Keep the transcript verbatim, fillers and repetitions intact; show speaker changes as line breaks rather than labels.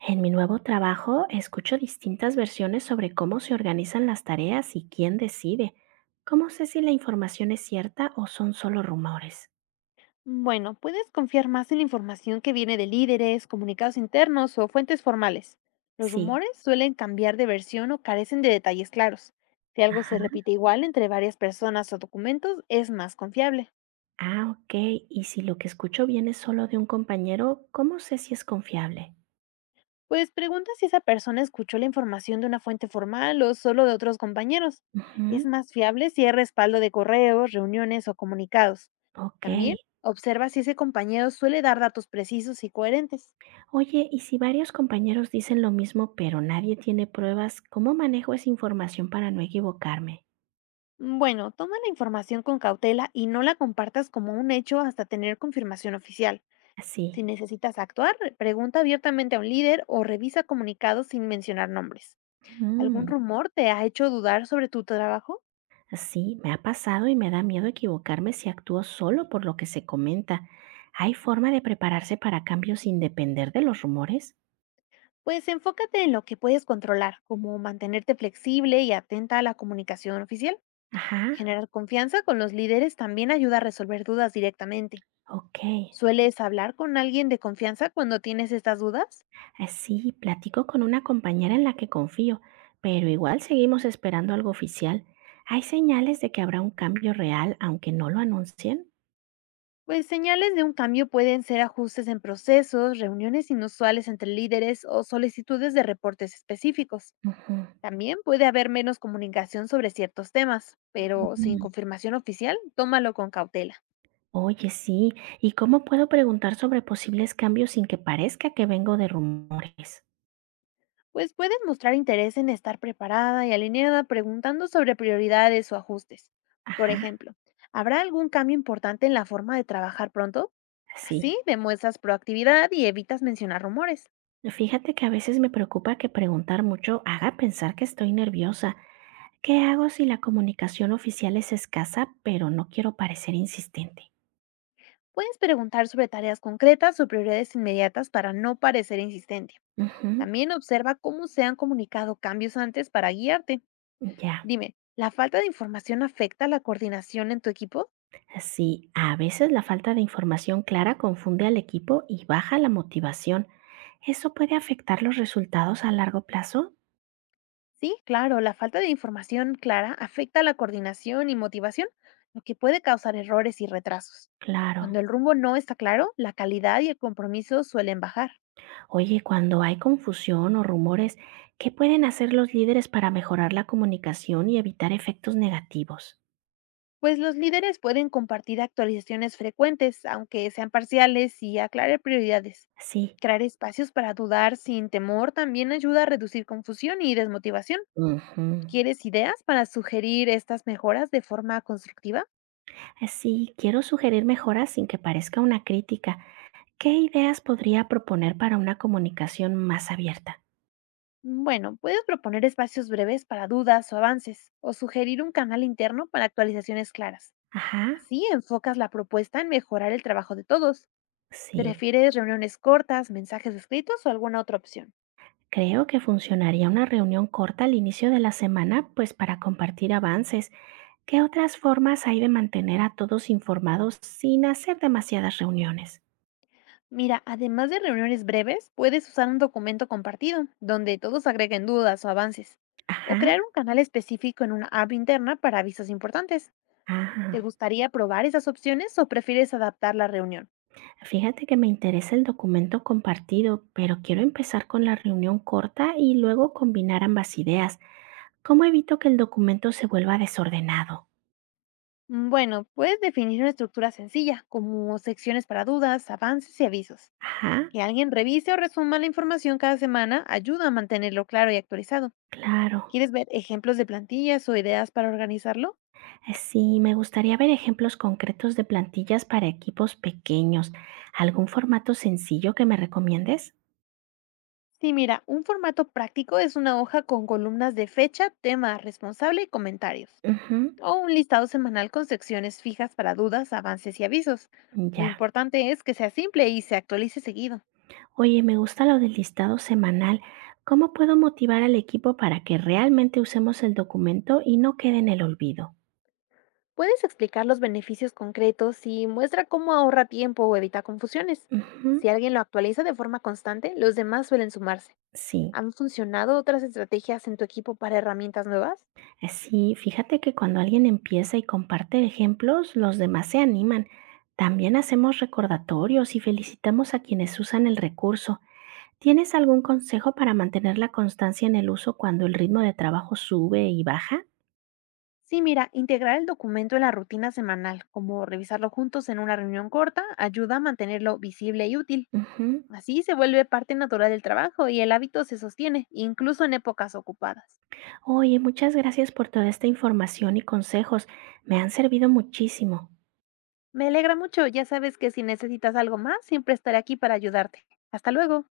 En mi nuevo trabajo escucho distintas versiones sobre cómo se organizan las tareas y quién decide. ¿Cómo sé si la información es cierta o son solo rumores?
Bueno, puedes confiar más en la información que viene de líderes, comunicados internos o fuentes formales. Los
Sí.
rumores suelen cambiar de versión o carecen de detalles claros. Si algo se
Ajá.
repite igual entre varias personas o documentos, es más confiable.
Ah, ok. Y si lo que escucho viene solo de un compañero, ¿cómo sé si es confiable?
Pues pregunta si esa persona escuchó la información de una fuente formal o solo de otros compañeros. Es
Ujú.
más fiable si hay respaldo de correos, reuniones o comunicados.
Ok.
También observa si ese compañero suele dar datos precisos y coherentes.
Oye, ¿y si varios compañeros dicen lo mismo pero nadie tiene pruebas, cómo manejo esa información para no equivocarme?
Bueno, toma la información con cautela y no la compartas como un hecho hasta tener confirmación oficial.
Así.
Si necesitas actuar, pregunta abiertamente a un líder o revisa comunicados sin mencionar nombres. ¿Algún rumor te ha hecho dudar sobre tu trabajo?
Sí, me ha pasado y me da miedo equivocarme si actúo solo por lo que se comenta. ¿Hay forma de prepararse para cambios sin depender de los rumores?
Pues enfócate en lo que puedes controlar, como mantenerte flexible y atenta a la comunicación oficial.
Ajá,
Generar confianza con los líderes también ayuda a resolver dudas directamente.
ok.
¿Sueles hablar con alguien de confianza cuando tienes estas dudas?
Eh, Sí, platico con una compañera en la que confío, pero igual seguimos esperando algo oficial. ¿Hay señales de que habrá un cambio real aunque no lo anuncien?
Pues señales de un cambio pueden ser ajustes en procesos, reuniones inusuales entre líderes o solicitudes de reportes específicos.
Ujú.
También puede haber menos comunicación sobre ciertos temas, pero sin
Mm.
confirmación oficial, tómalo con cautela.
Oye, sí. ¿Y cómo puedo preguntar sobre posibles cambios sin que parezca que vengo de rumores?
Pues puedes mostrar interés en estar preparada y alineada preguntando sobre prioridades o ajustes. Por
Ajá,
ejemplo, ¿habrá algún cambio importante en la forma de trabajar pronto?
sí.
Así demuestras proactividad y evitas mencionar rumores.
Fíjate que a veces me preocupa que preguntar mucho haga pensar que estoy nerviosa. ¿Qué hago si la comunicación oficial es escasa, pero no quiero parecer insistente?
Puedes preguntar sobre tareas concretas o prioridades inmediatas para no parecer insistente.
Ujú,
También observa cómo se han comunicado cambios antes para guiarte.
ya.
Dime, ¿la falta de información afecta la coordinación en tu equipo?
Sí, a veces la falta de información clara confunde al equipo y baja la motivación. ¿Eso puede afectar los resultados a largo plazo?
Sí, claro, la falta de información clara afecta la coordinación y motivación, lo que puede causar errores y retrasos.
Claro.
Cuando el rumbo no está claro, la calidad y el compromiso suelen bajar.
Oye, cuando hay confusión o rumores, ¿qué pueden hacer los líderes para mejorar la comunicación y evitar efectos negativos?
Pues los líderes pueden compartir actualizaciones frecuentes, aunque sean parciales, y aclarar prioridades.
Sí.
Crear espacios para dudar sin temor también ayuda a reducir confusión y desmotivación.
Ujú.
¿Quieres ideas para sugerir estas mejoras de forma constructiva?
Así, quiero sugerir mejoras sin que parezca una crítica. ¿Qué ideas podría proponer para una comunicación más abierta?
Bueno, puedes proponer espacios breves para dudas o avances, o sugerir un canal interno para actualizaciones claras.
Ajá,
Así enfocas la propuesta en mejorar el trabajo de todos.
sí.
¿Prefieres reuniones cortas, mensajes escritos o alguna otra opción?
Creo que funcionaría una reunión corta al inicio de la semana, pues para compartir avances. ¿Qué otras formas hay de mantener a todos informados sin hacer demasiadas reuniones?
Mira, además de reuniones breves, puedes usar un documento compartido, donde todos agreguen dudas o avances, o
Ajá,
crear un canal específico en una app interna para avisos importantes. ¿Te
ajá.
gustaría probar esas opciones o prefieres adaptar la reunión?
Fíjate que me interesa el documento compartido, pero quiero empezar con la reunión corta y luego combinar ambas ideas. ¿Cómo evito que el documento se vuelva desordenado?
Mm, Bueno, puedes definir una estructura sencilla, como secciones para dudas, avances y avisos.
Ajá,
Que alguien revise o resuma la información cada semana ayuda a mantenerlo claro y actualizado.
claro.
¿Quieres ver ejemplos de plantillas o ideas para organizarlo?
Eh, Sí, me gustaría ver ejemplos concretos de plantillas para equipos pequeños. ¿Algún formato sencillo que me recomiendes?
Sí, mira, un formato práctico es una hoja con columnas de fecha, tema, responsable y comentarios,
Ujú,
o un listado semanal con secciones fijas para dudas, avances y avisos. Lo
ya.
importante es que sea simple y se actualice seguido.
Oye, me gusta lo del listado semanal. ¿Cómo puedo motivar al equipo para que realmente usemos el documento y no quede en el olvido?
Puedes explicar los beneficios concretos y muestra cómo ahorra tiempo o evita confusiones.
Ujú,
Si alguien lo actualiza de forma constante, los demás suelen sumarse.
sí.
¿Han funcionado otras estrategias en tu equipo para herramientas nuevas?
Sí, fíjate que cuando alguien empieza y comparte ejemplos, los demás se animan. También hacemos recordatorios y felicitamos a quienes usan el recurso. ¿Tienes algún consejo para mantener la constancia en el uso cuando el ritmo de trabajo sube y baja?
Sí, mira, integrar el documento en la rutina semanal, como revisarlo juntos en una reunión corta, ayuda a mantenerlo visible y útil.
Ujú.
Así se vuelve parte natural del trabajo y el hábito se sostiene, incluso en épocas ocupadas.
Oye, muchas gracias por toda esta información y consejos. Me han servido muchísimo.
Me alegra mucho, ya sabes que si necesitas algo más, siempre estaré aquí para ayudarte. Hasta luego.